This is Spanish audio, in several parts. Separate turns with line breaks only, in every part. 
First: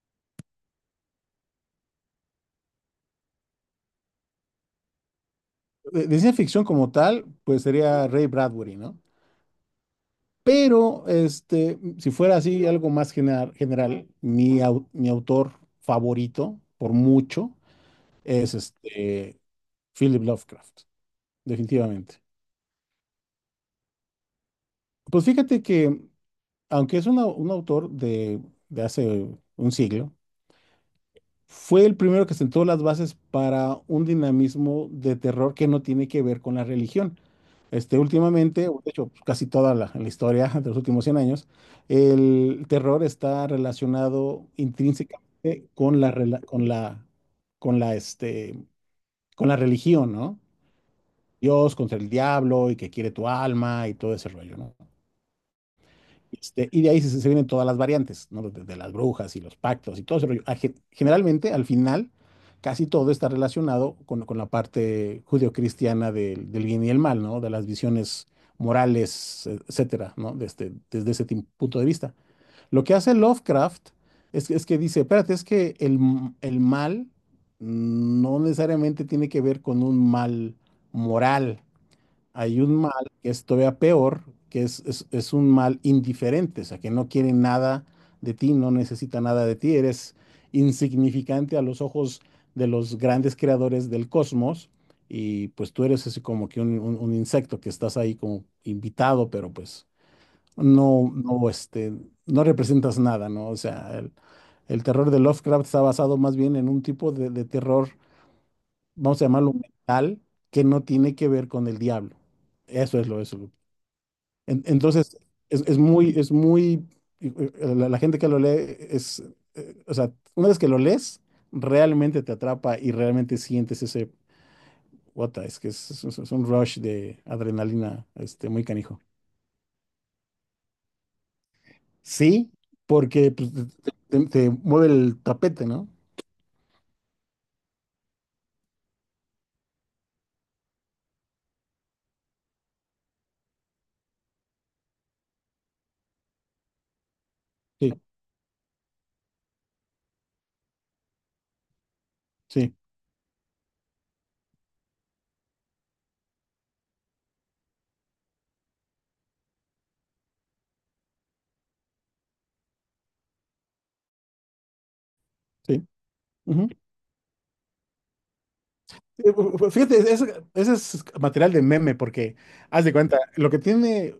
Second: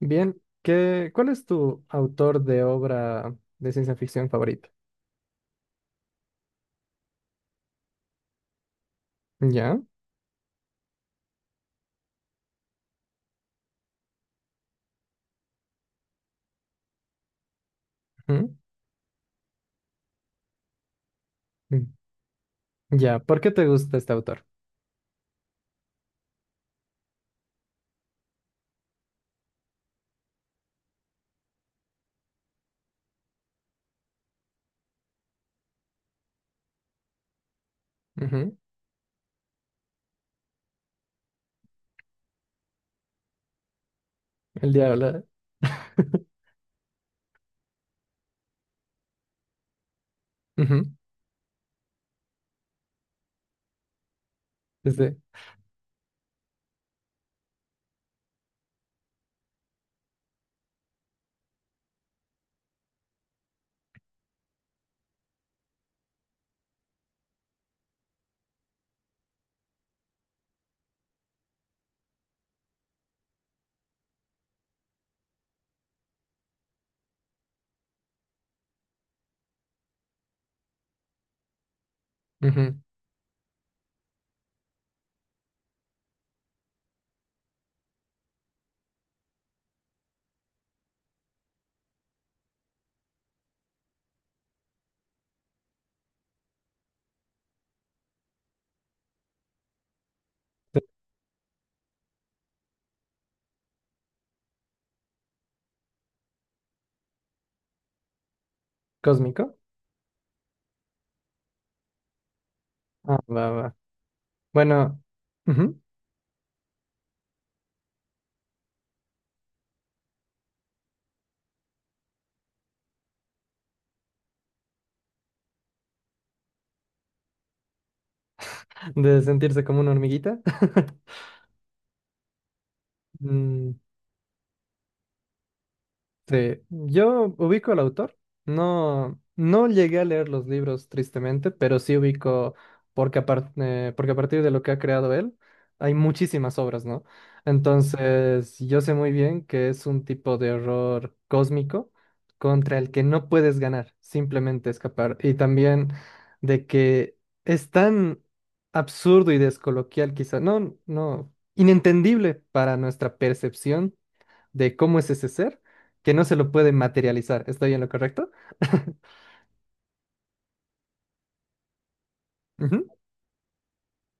Bien, ¿qué, cuál es tu autor de obra de ciencia ficción favorito?
De ciencia ficción como tal, pues sería Ray Bradbury, ¿no?
¿Ya?
Pero, si fuera así, algo más general, mi autor favorito, por mucho, es
Ujú.
Philip Lovecraft,
mm,
definitivamente.
¿Ya? ¿Por qué te gusta este autor?
Pues fíjate que, aunque es un autor de hace un siglo, fue el primero que sentó las bases para un dinamismo de terror que no tiene que ver con la religión.
Ujú.
Últimamente, o de hecho, pues, casi toda la historia de los últimos 100 años, el terror está relacionado
El diablo.
intrínsecamente con la, rela- con la, este, con la religión, ¿no?
ujú.
Dios contra el diablo y que quiere tu alma y todo ese rollo, ¿no?
Este.
Y de ahí se vienen todas las variantes, ¿no? De las brujas y los pactos y todo ese rollo. Generalmente, al final, casi todo está relacionado con la parte judio-cristiana del bien y el mal, ¿no? De las visiones morales, etcétera, ¿no? Desde ese punto de vista. Lo que hace Lovecraft es que dice, espérate, es que el mal no necesariamente tiene que ver con un mal moral. Hay un
Ujú.
mal que es todavía peor, que es un mal indiferente, o sea, que no quiere nada de ti, no necesita nada de ti, eres insignificante a los ojos de los grandes creadores del cosmos, y pues tú eres así como que un insecto que estás ahí como invitado, pero pues
Este,
no, no, este, no representas nada, ¿no? O sea, el terror de Lovecraft está basado más bien en un tipo de terror, vamos a
¿Cósmico?
llamarlo mental, que no tiene que ver con el diablo.
Ah,
Eso. Es
va,
lo-
va.
en-
Bueno,
entonces,
ujú,
es muy, la gente que lo lee es, o sea, una vez que lo lees, realmente te atrapa y realmente sientes ese, what es que es un rush de adrenalina, muy canijo.
de sentirse como una hormiguita.
Sí, porque pues,
Mm.
te mueve el tapete, ¿no?
Sí, yo ubico al autor. No, no llegué a leer los libros, tristemente, pero sí ubico, porque, porque a partir de lo que ha creado él, hay muchísimas obras, ¿no?
Sí,
Entonces, yo sé muy bien que es un tipo de horror cósmico
sí,
contra el que no puedes ganar, simplemente escapar. Y también de que es tan absurdo y descoloquial, quizá, no, no, inentendible para nuestra percepción de cómo es ese ser
sí.
que no se lo
Ujú.
puede materializar. ¿Estoy en lo correcto?
Fíjate, ese es material de meme porque, haz
Ujú.
de cuenta, lo que tiene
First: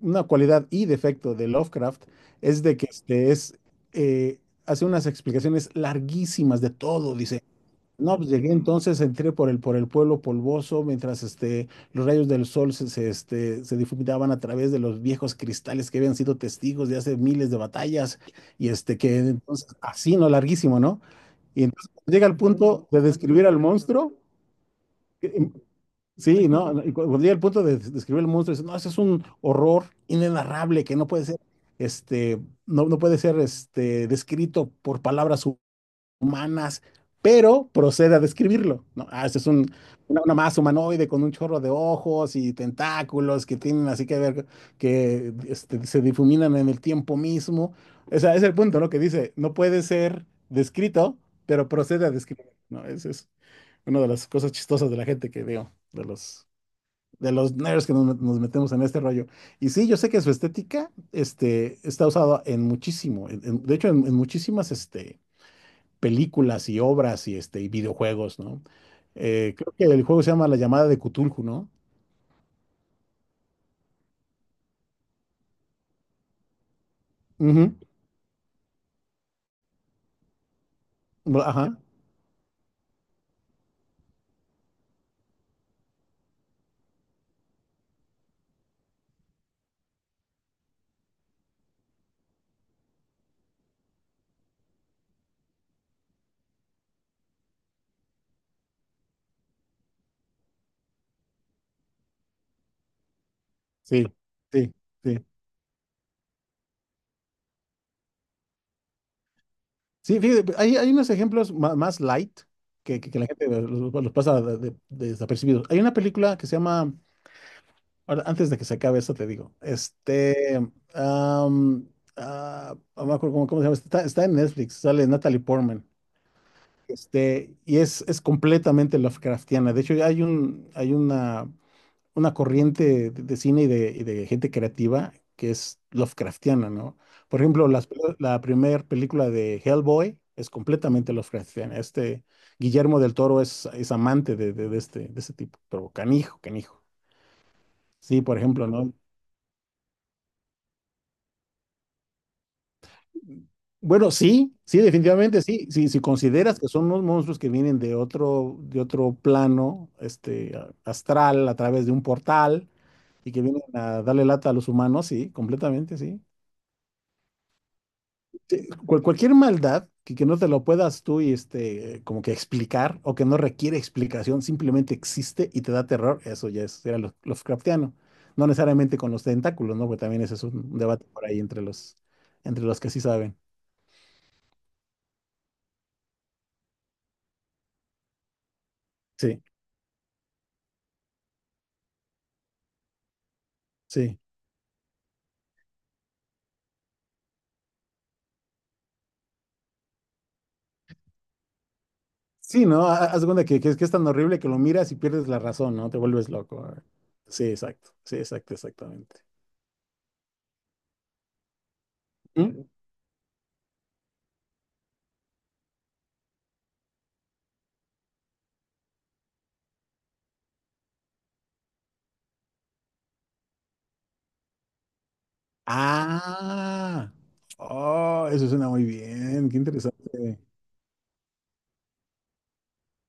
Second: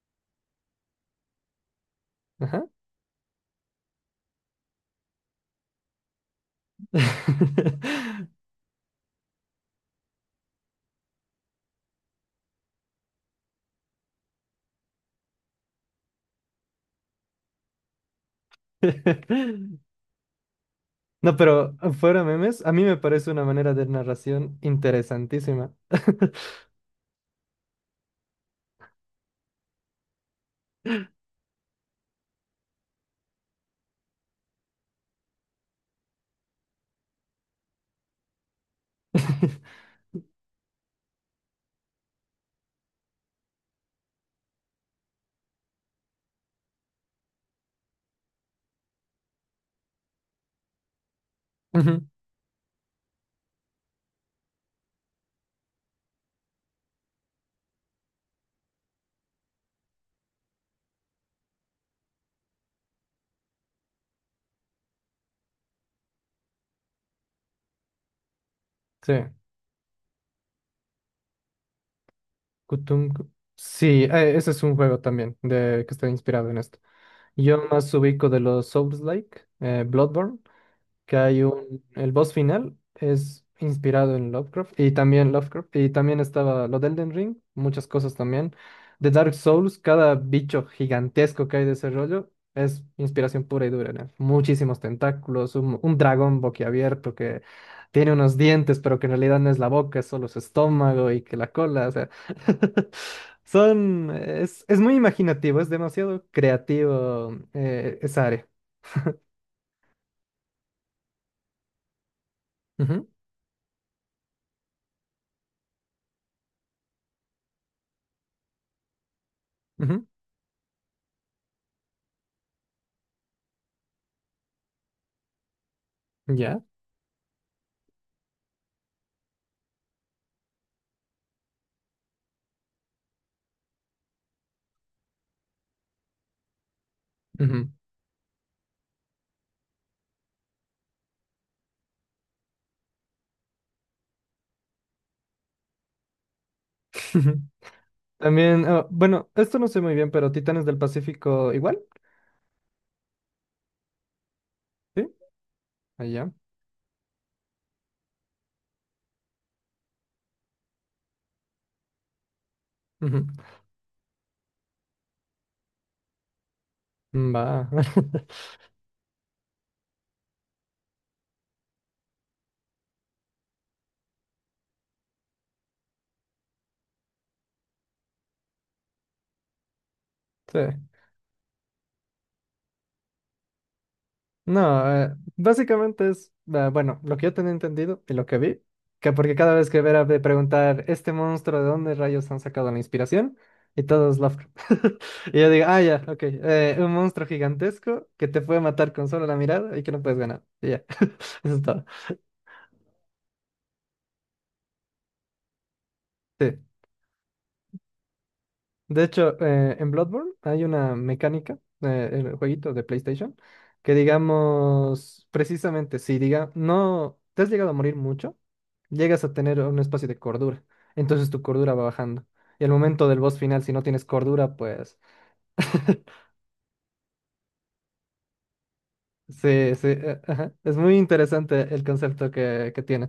una cualidad y defecto de Lovecraft es
Ajá.
de que este es, eh, hace unas explicaciones larguísimas de todo. Dice, no, pues llegué entonces, entré por por el pueblo polvoso mientras los rayos del sol se difuminaban a través de los viejos cristales que habían sido testigos de hace miles de batallas y que entonces, así, no, larguísimo, ¿no?
No,
Y
pero
entonces
fuera
llega al
memes, a mí
punto
me
de
parece una
describir al
manera de
monstruo.
narración interesantísima.
Sí, ¿no? Y cuando llega el punto de describir el monstruo, dice, no, ese es un horror inenarrable que no puede ser, este, no puede ser, descrito por palabras humanas, pero procede a describirlo, ¿no? Ah, este es una masa humanoide con un chorro de ojos y tentáculos que tienen así que ver, que se difuminan en el tiempo mismo. O sea, es el punto, ¿no? Que dice, no puede ser descrito, pero procede
Ujú.
a describir, ¿no? Esa es una de las cosas chistosas de la gente que veo, de los... De los nerds que nos metemos en este rollo. Y sí, yo sé que su estética está usada en muchísimo, de hecho, en muchísimas películas y obras y, y videojuegos, ¿no?
Sí.
Creo que el juego se llama La llamada de Cthulhu, ¿no?
Kutung- Sí, ese es un juego también de, que está inspirado en esto. Yo
Ujú,
más ubico de los Souls-like, Bloodborne, que hay
ajá,
un, el boss final es inspirado en Lovecraft y también estaba lo de Elden Ring, muchas cosas también. De Dark Souls, cada bicho gigantesco que hay de ese rollo es inspiración pura y dura, ¿no? Muchísimos tentáculos, un dragón boquiabierto que tiene unos dientes, pero que en realidad no es la boca, es solo su estómago y que la cola, o sea,
sí,
son, es,
sí,
es muy
sí.
imaginativo, es demasiado creativo, esa área.
Sí, fíjate, pues, hay unos ejemplos más, light que,
Ujú.
que la gente los pasa desapercibidos. Hay una película que se llama, ahora, antes de que se acabe esto te digo,
Ujú.
am, no me acuerdo cómo, cómo se llama, está, está en Netflix, sale Natalie Portman.
Ya.
Y es completamente Lovecraftiana. De hecho, hay un, hay una corriente de cine y de gente creativa que es Lovecraftiana, ¿no? Por ejemplo,
Ujú.
la primera película de Hellboy es completamente Lovecraftiana. Guillermo del Toro es amante de, de este tipo, pero canijo, canijo.
Ujú.
Sí, por
También,
ejemplo,
ah,
¿no?
bueno, esto no sé muy bien, pero Titanes del Pacífico igual.
Bueno, sí, sí,
¿Sí?
definitivamente sí. Sí, si
Allá.
consideras que son unos monstruos que vienen de otro plano, astral, a través de un portal
Ujú.
y que vienen a darle lata a los humanos, sí, completamente, sí.
Mm. Va.
Sí, cualquier maldad que no te lo puedas tú y como que explicar o que no requiere explicación, simplemente existe y te da terror, era Lovecraftiano. No necesariamente con los tentáculos, ¿no? Porque también ese es
Sí.
un debate por ahí entre los que sí saben.
No, básicamente es, ah, bueno, lo que yo tenía entendido y lo que vi, que porque
Sí,
cada vez que Vera de preguntar, ¿este monstruo de dónde rayos han sacado la inspiración? Y todos
sí.
Lovecraft. Y yo digo, ah, ya, ok, un monstruo gigantesco que te puede matar con solo la mirada y que no puedes ganar. Y ya, eso es todo.
Sí, ¿no? Haz de cuenta que, que es tan horrible que lo miras y pierdes la razón, ¿no? Te vuelves
Sí.
loco. Ah, sí, exacto. Sí, exacto,
De
exactamente.
hecho, en Bloodborne hay una mecánica, en el
¿Mm?
jueguito de PlayStation, que digamos, precisamente, si diga, no te has llegado a morir mucho, llegas a tener un espacio de cordura. Entonces tu cordura va bajando. Y al momento del boss final, si no tienes cordura, pues…
Ah, oh, eso suena muy bien. Qué
Sí, sí,
interesante.
ajá. Es muy interesante el concepto que tienen.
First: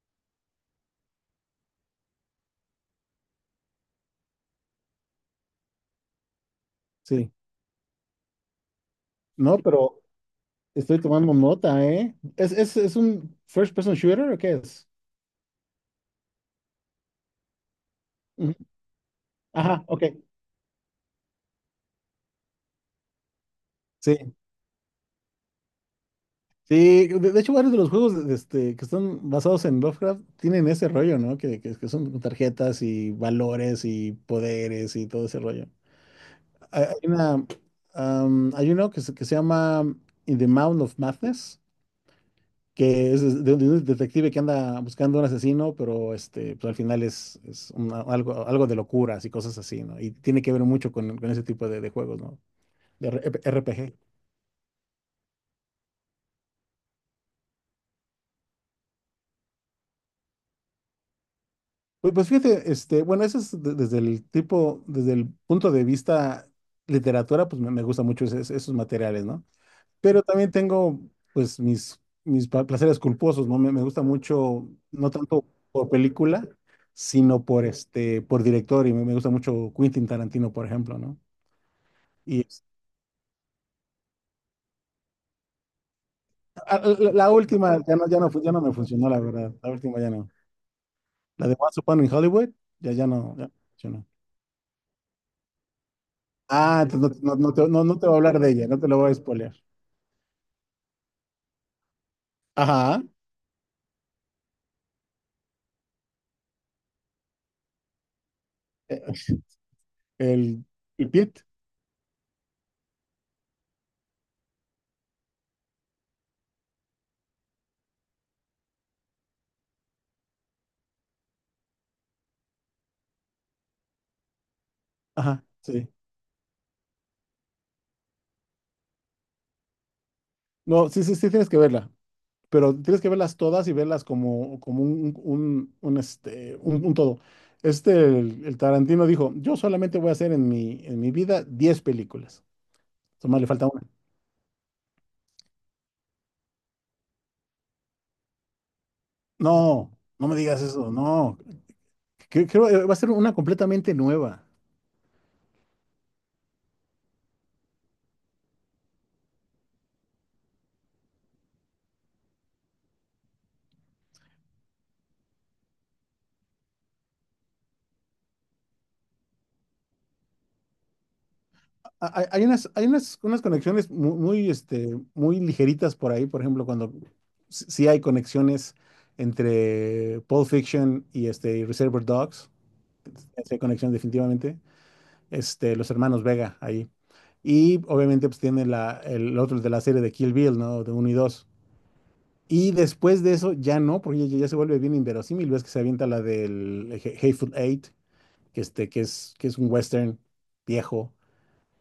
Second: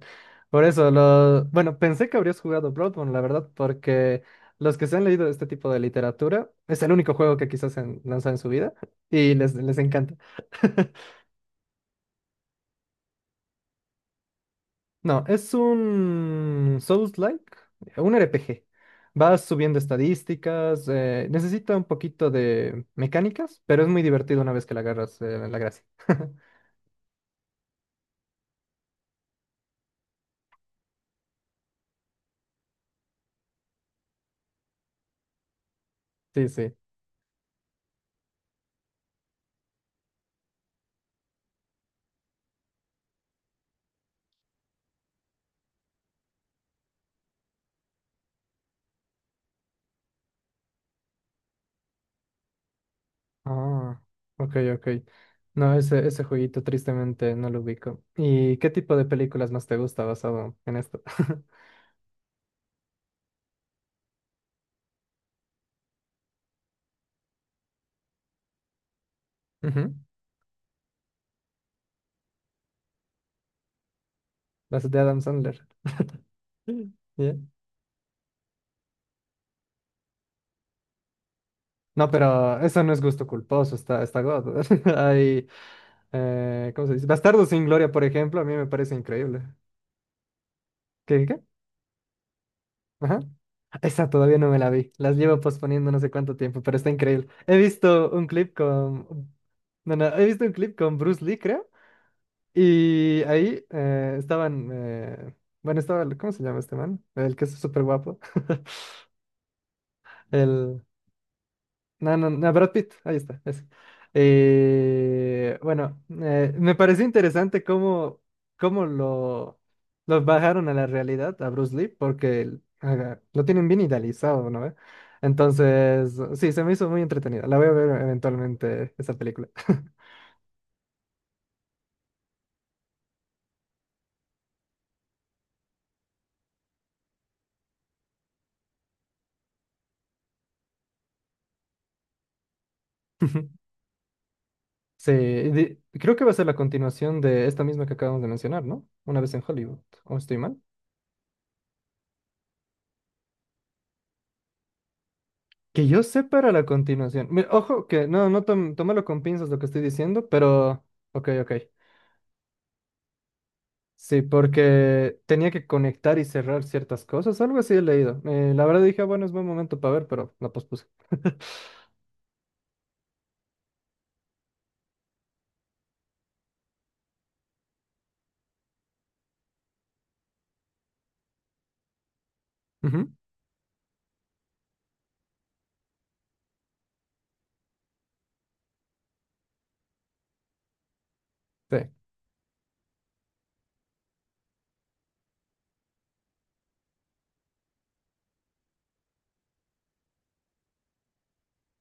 Por eso, lo… bueno, pensé que habrías jugado Bloodborne, la verdad, porque los que se han leído este tipo de literatura, es el único
Sí.
juego que quizás han lanzado en su vida y les,
No,
les
pero
encanta.
estoy tomando nota, ¿eh? ¿ es un first person shooter o qué es?
No, es un Souls-like, un
Ujú.
RPG. Vas subiendo
Ajá, ok.
estadísticas, necesita un poquito de mecánicas, pero es muy
Sí.
divertido una vez que la agarras, la gracia.
Sí, de hecho varios de los juegos que están basados en Lovecraft tienen ese rollo, ¿no? Que son tarjetas y valores y poderes y todo ese rollo.
Sí, sí.
Hay una, hay uno que que se llama In the Mound of Madness, que es de un detective que anda buscando un asesino, pero pues al final es algo de locuras y cosas así, ¿no? Y tiene que ver mucho con ese tipo de juegos, ¿no? De RPG.
Ah, ok, ok. No, ese jueguito tristemente no lo ubico. ¿Y qué tipo de películas más te gusta basado en esto?
Pues, pues fíjate, bueno, eso es desde el tipo, desde el punto de vista literatura, pues me gusta mucho esos materiales, ¿no?
Ujú.
Pero también tengo, pues, mis placeres culposos, ¿no? Me gusta mucho,
Las de
no
Adam
tanto
Sandler.
por película,
Yeah.
sino por por director, y me gusta mucho Quentin Tarantino, por ejemplo, ¿no?
No,
Y
pero
es-
eso no es gusto culposo, está, está God. Hay,
ah,
¿cómo se dice?
la, la-
Bastardo sin
última
Gloria,
ya
por
no, ya no,
ejemplo, a
ya
mí
no
me
me
parece
funcionó, la
increíble.
verdad. La última ya no.
¿Qué, qué?
La de Once Upon in Hollywood, ya, ya
Ajá.
no, ya no funcionó.
Esa todavía no me la vi. Las llevo posponiendo no sé cuánto tiempo, pero
Ah,
está
entonces
increíble. He
no te
visto
voy a
un
hablar de
clip
ella, no te lo voy a
con…
spoilear.
No, no, he visto un clip con Bruce Lee, creo.
Ajá.
Y ahí, estaban, bueno, estaba, el- ¿cómo se llama este man? El que es súper guapo.
Eh, El,
El,
el Pit.
no, no, no, Brad Pitt, ahí está, ese. Bueno, me pareció interesante cómo, cómo lo bajaron a la realidad a Bruce Lee, porque el- haga- lo tienen bien idealizado, ¿no? ¿Ve?
Ajá, sí.
Entonces, sí, se me hizo muy entretenida. La voy a ver eventualmente esa película.
No, sí, sí, sí, tienes que verla. Pero tienes que verlas todas y verlas como, como un todo. Este, el Tarantino dijo, yo solamente voy a hacer en en mi vida 10 películas. Tomás, le falta una.
Sí, de- creo que va a ser la continuación de esta misma que acabamos de mencionar, ¿no? Una vez en Hollywood,
No,
¿o
no me
estoy mal?
digas eso, no. Creo que va a ser una completamente nueva.
Que yo sepa era la continuación. Mira, ojo, que no, no tom- tómalo con pinzas lo que estoy diciendo, pero… Ok, ok. Sí, porque tenía que conectar y cerrar ciertas cosas, algo así he leído. La verdad dije, "Ah, bueno, es buen momento para ver", pero la pospuse.
Hay, unas conexiones muy, muy ligeritas por ahí, por ejemplo, cuando sí hay conexiones entre Pulp Fiction y Reservoir Dogs.
Ujú.
Sí hay conexión definitivamente. Los hermanos Vega ahí. Y obviamente pues tiene la, el otro de la serie de Kill Bill, ¿no? De uno y dos.
Sí.
Y después de eso ya no, porque ya, ya se vuelve bien inverosímil, ves que se avienta la del Hateful Eight, que, que es un western viejo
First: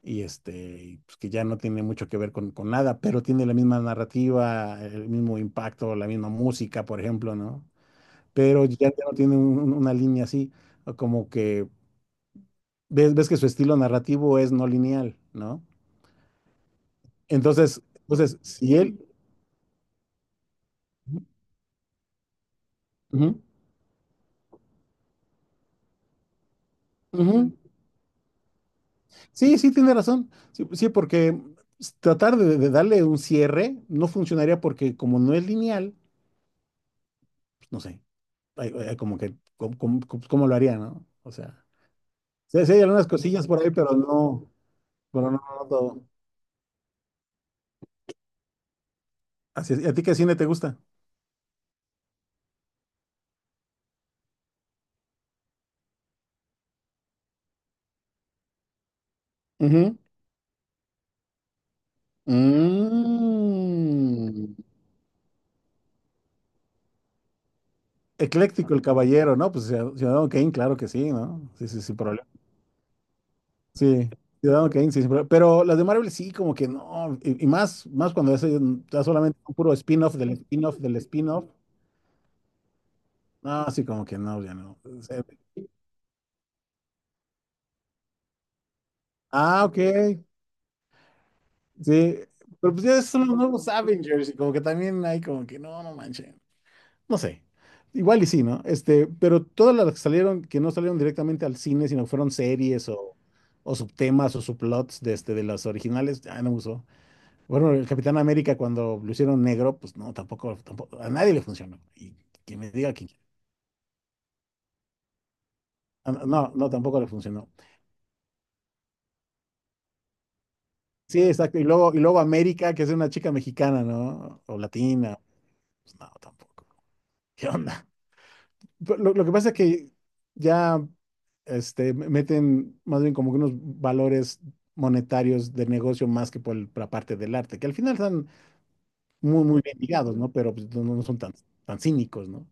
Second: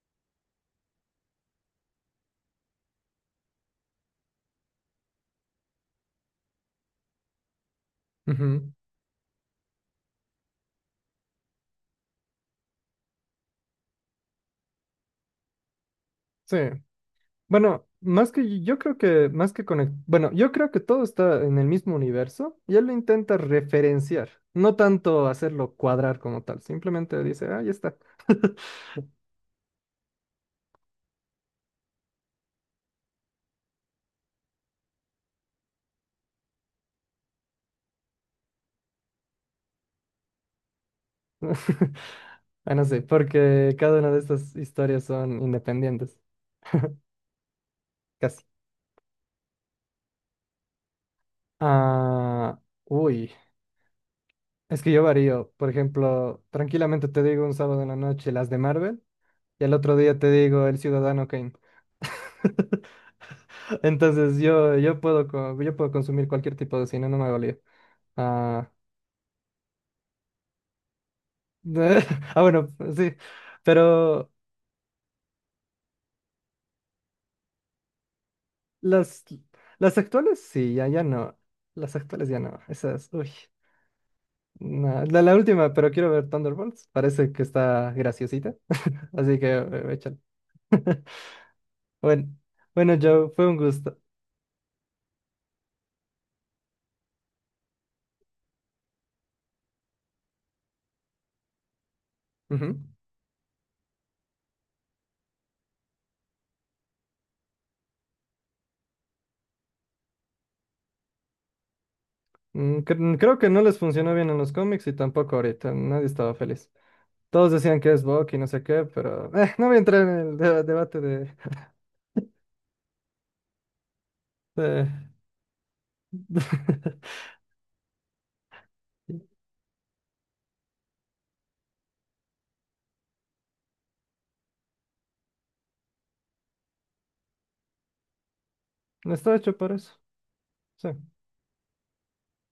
y pues, que ya no tiene mucho que ver con nada, pero tiene la misma narrativa, el mismo impacto, la misma música, por ejemplo, ¿no? Pero
Ujú.
ya, ya no tiene una línea así, como que ves, ves que su estilo narrativo es no lineal, ¿no?
Sí.
Entonces,
Bueno, más
entonces,
que
si
yo creo
él...
que más que conect- bueno, yo creo que todo está en el mismo universo y él lo intenta
Ujú,
referenciar, no tanto hacerlo cuadrar como tal, simplemente dice,
ujú.
ah, ya está.
Sí, sí, tiene razón. Sí, sí, porque tratar de darle un cierre no funcionaría porque como no es lineal, pues, no sé, hay como que, ¿cómo, cómo lo haría, no? O sea, sí, sí
Ah,
hay
no sé,
algunas cosillas por ahí,
porque cada una de estas historias
pero no,
son
no todo.
independientes, casi.
Así es. ¿Y a ti qué cine te gusta?
Ah, uy, es que yo varío, por ejemplo, tranquilamente te digo un sábado en la noche las de Marvel y al otro
Ujú.
día te digo El Ciudadano Kane. Entonces
Mm.
yo puedo, co- yo puedo consumir cualquier tipo de cine, no me hago lío. Ah,
Ecléctico el caballero, ¿no? Pues Ciudadano Kane, claro que sí, ¿no? Sí, sí, sí,
de- ah, bueno, pues, sí,
sí,
pero
Ciudadano Kane, sí, sí, pero las de Marvel sí, como que no, y más, más cuando es ya
las,
solamente un puro
las
spin-off del
actuales sí,
spin-off
ya,
del
ya no.
spin-off,
Las actuales ya no. Esas, uy.
no, sí, como que no, ya no. O
No, la última, pero quiero ver Thunderbolts. Parece que está graciosita. Así que,
ah, ok,
échale.
sí,
Bueno,
pero pues
bueno,
ya son
Joe,
los
fue un
nuevos
gusto.
Avengers y como que también hay como que no, no manchen, no sé, igual y sí, ¿no? Pero todas las que salieron, que no salieron directamente al cine, sino que fueron
Ujú.
series o subtemas o subplots de, de las originales, ya no me gustó. Bueno, el Capitán América cuando lo hicieron negro, pues no, tampoco, tampoco, a nadie le funcionó. Y que me diga quién.
Creo que no les funcionó bien en los cómics y tampoco ahorita. Nadie
Ah, no,
estaba
no,
feliz.
no, tampoco le funcionó.
Todos decían que es Bucky y no sé qué, pero no voy a entrar en el debate
Sí,
de…
exacto. Y luego América, que es una chica mexicana, ¿no? O
de…
latina. Pues no, tampoco. ¿Qué onda? Pero lo que pasa es que ya meten más bien como que unos valores monetarios de negocio más que por por la parte del arte, que al final están
No está
muy,
hecho
muy
para
bien
eso.
ligados, ¿no? Pero pues, no,
Sí.
no son tan, tan cínicos, ¿no?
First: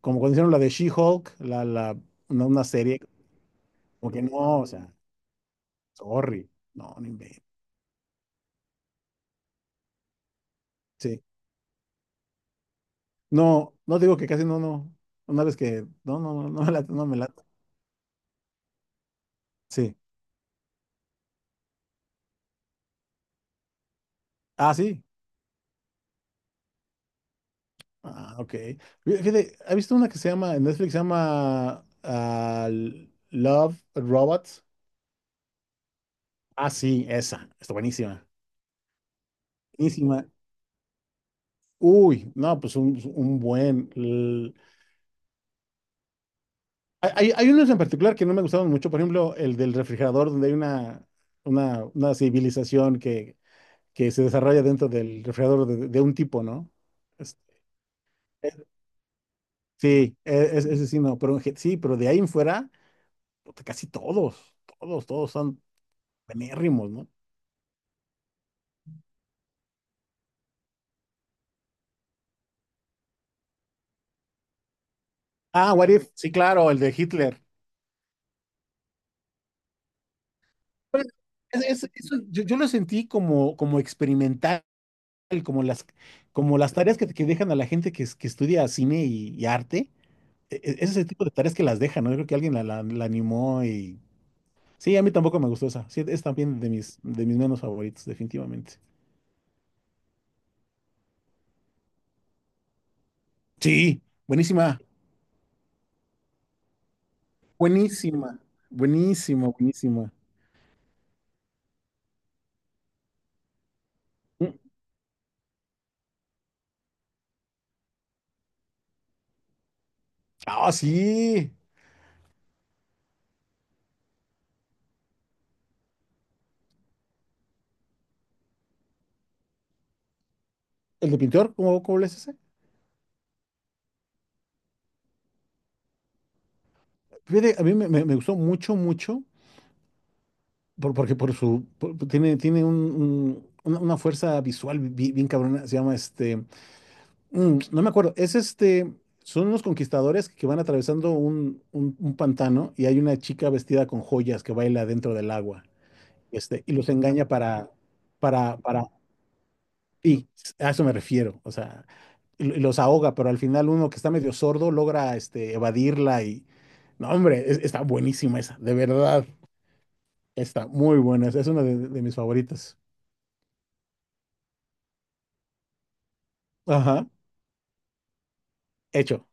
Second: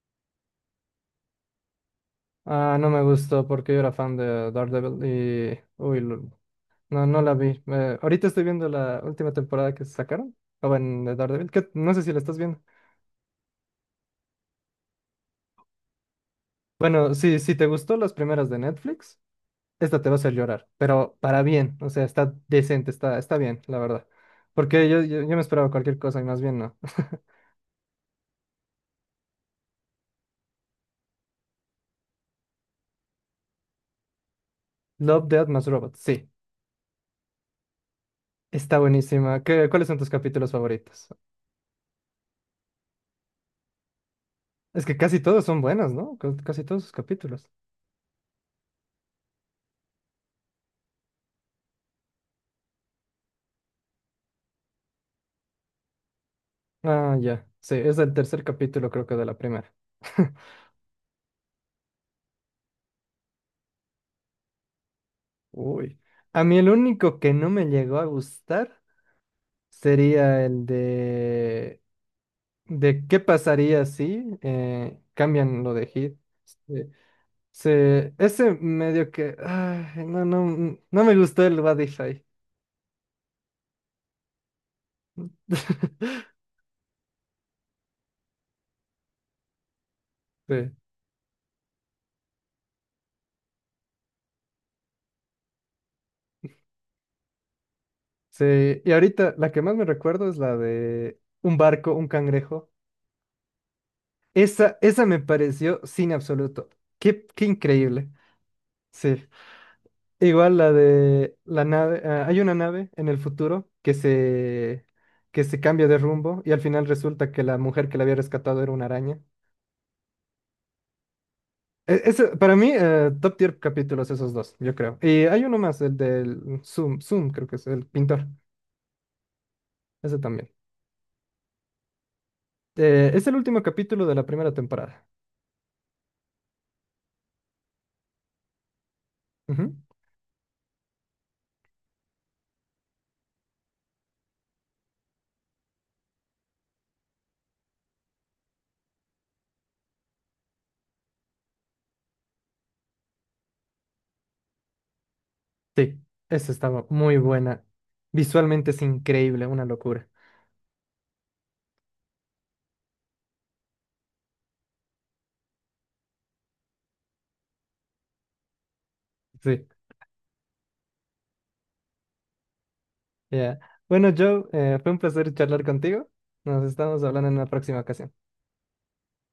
Como cuando hicieron la de She-Hulk, una
Ah, no
serie,
me gustó porque yo era
como
fan
que
de
no, o sea,
Daredevil y… Uy, lo-
sorry, no,
no,
no
no la
inventes.
vi. Ahorita estoy viendo la última temporada que sacaron. O bueno, de
Sí,
Daredevil, que no sé si la estás viendo.
no, no digo que casi no, no, una vez que, no, no, no, no me late, no
Bueno,
me
sí,
late.
si te gustó las primeras de Netflix,
Sí,
esta te va a hacer llorar, pero para bien. O sea, está decente, está, está bien, la verdad.
ah,
Porque yo,
sí,
yo, yo me esperaba cualquier cosa y más bien no.
ah, ok. Fíjate, ¿has visto una que se llama, en Netflix se llama Love Robots?
Love, Death más Robots, sí.
Ah, sí, esa, está buenísima,
Está buenísima. ¿Qué, cuáles son tus
buenísima.
capítulos favoritos?
Uy, no, pues un buen.
Es que casi todos son buenos, ¿no? Ca- Casi todos sus
Hay,
capítulos.
hay unos en particular que no me gustaron mucho, por ejemplo, el del refrigerador, donde hay una civilización que se desarrolla dentro del refrigerador de un tipo, ¿no?
Ah,
Es-
ya. Sí, es el tercer
es-
capítulo, creo que de la primera.
ese sí, no, pero sí, pero de ahí en fuera, puta, casi todos, todos, todos son
Uy. A mí el
penérrimos, ¿no?
único que no me llegó a gustar sería el de… de qué pasaría si, cambian lo
Ah,
de
What If,
Hit.
sí, claro, el
Se,
de Hitler.
se- ese medio que… ay, no, no, mm, no
Pues,
me gustó el
eso
Badify.
yo lo sentí como, como experimental, como como las tareas que dejan a la gente que, que estudia cine y arte.
Sí,
Ese tipo de tareas que las dejan, ¿no? Yo creo que alguien la animó y... Sí, a mí tampoco me gustó esa. Sí, es también de mis menos favoritos, definitivamente.
sí. Y ahorita la que más me recuerdo es la de un barco, un cangrejo.
Sí,
Esa,
buenísima.
esa me pareció sin absoluto. Qué, qué increíble.
Buenísima.
Sí.
Buenísima, buenísima.
Igual la de la nave, ah, hay una nave en el futuro
Mm.
que se cambia de rumbo y al final resulta que la mujer que la había rescatado era una araña.
Ah, sí.
E- Eso, para mí, top tier capítulos esos dos, yo creo. Y hay uno más, el del Zoom, Zoom creo que es el pintor, ese también.
El de pintor, ¿cómo, cómo le es ese?
Es el último capítulo de la primera temporada.
Fíjate, a mí me gustó mucho, mucho,
Ujú.
porque por su... tiene una una fuerza visual bien, cabrona. Se llama este... Mm, no me acuerdo. Es este. Son unos conquistadores que van atravesando un pantano y hay una chica vestida con joyas que baila dentro del agua.
Sí, esa
Y
estaba
los
muy
engaña
buena. Visualmente es
para.
increíble, una locura.
Y a eso me refiero. O sea, y los ahoga, pero al final uno que está medio sordo logra evadirla y. No, hombre, está buenísima esa, de verdad.
Sí,
Está muy buena. Esa es una de mis favoritas.
ya. Bueno, Joe, fue un placer charlar contigo. Nos estamos
Ajá.
hablando en una próxima ocasión.
Hecho.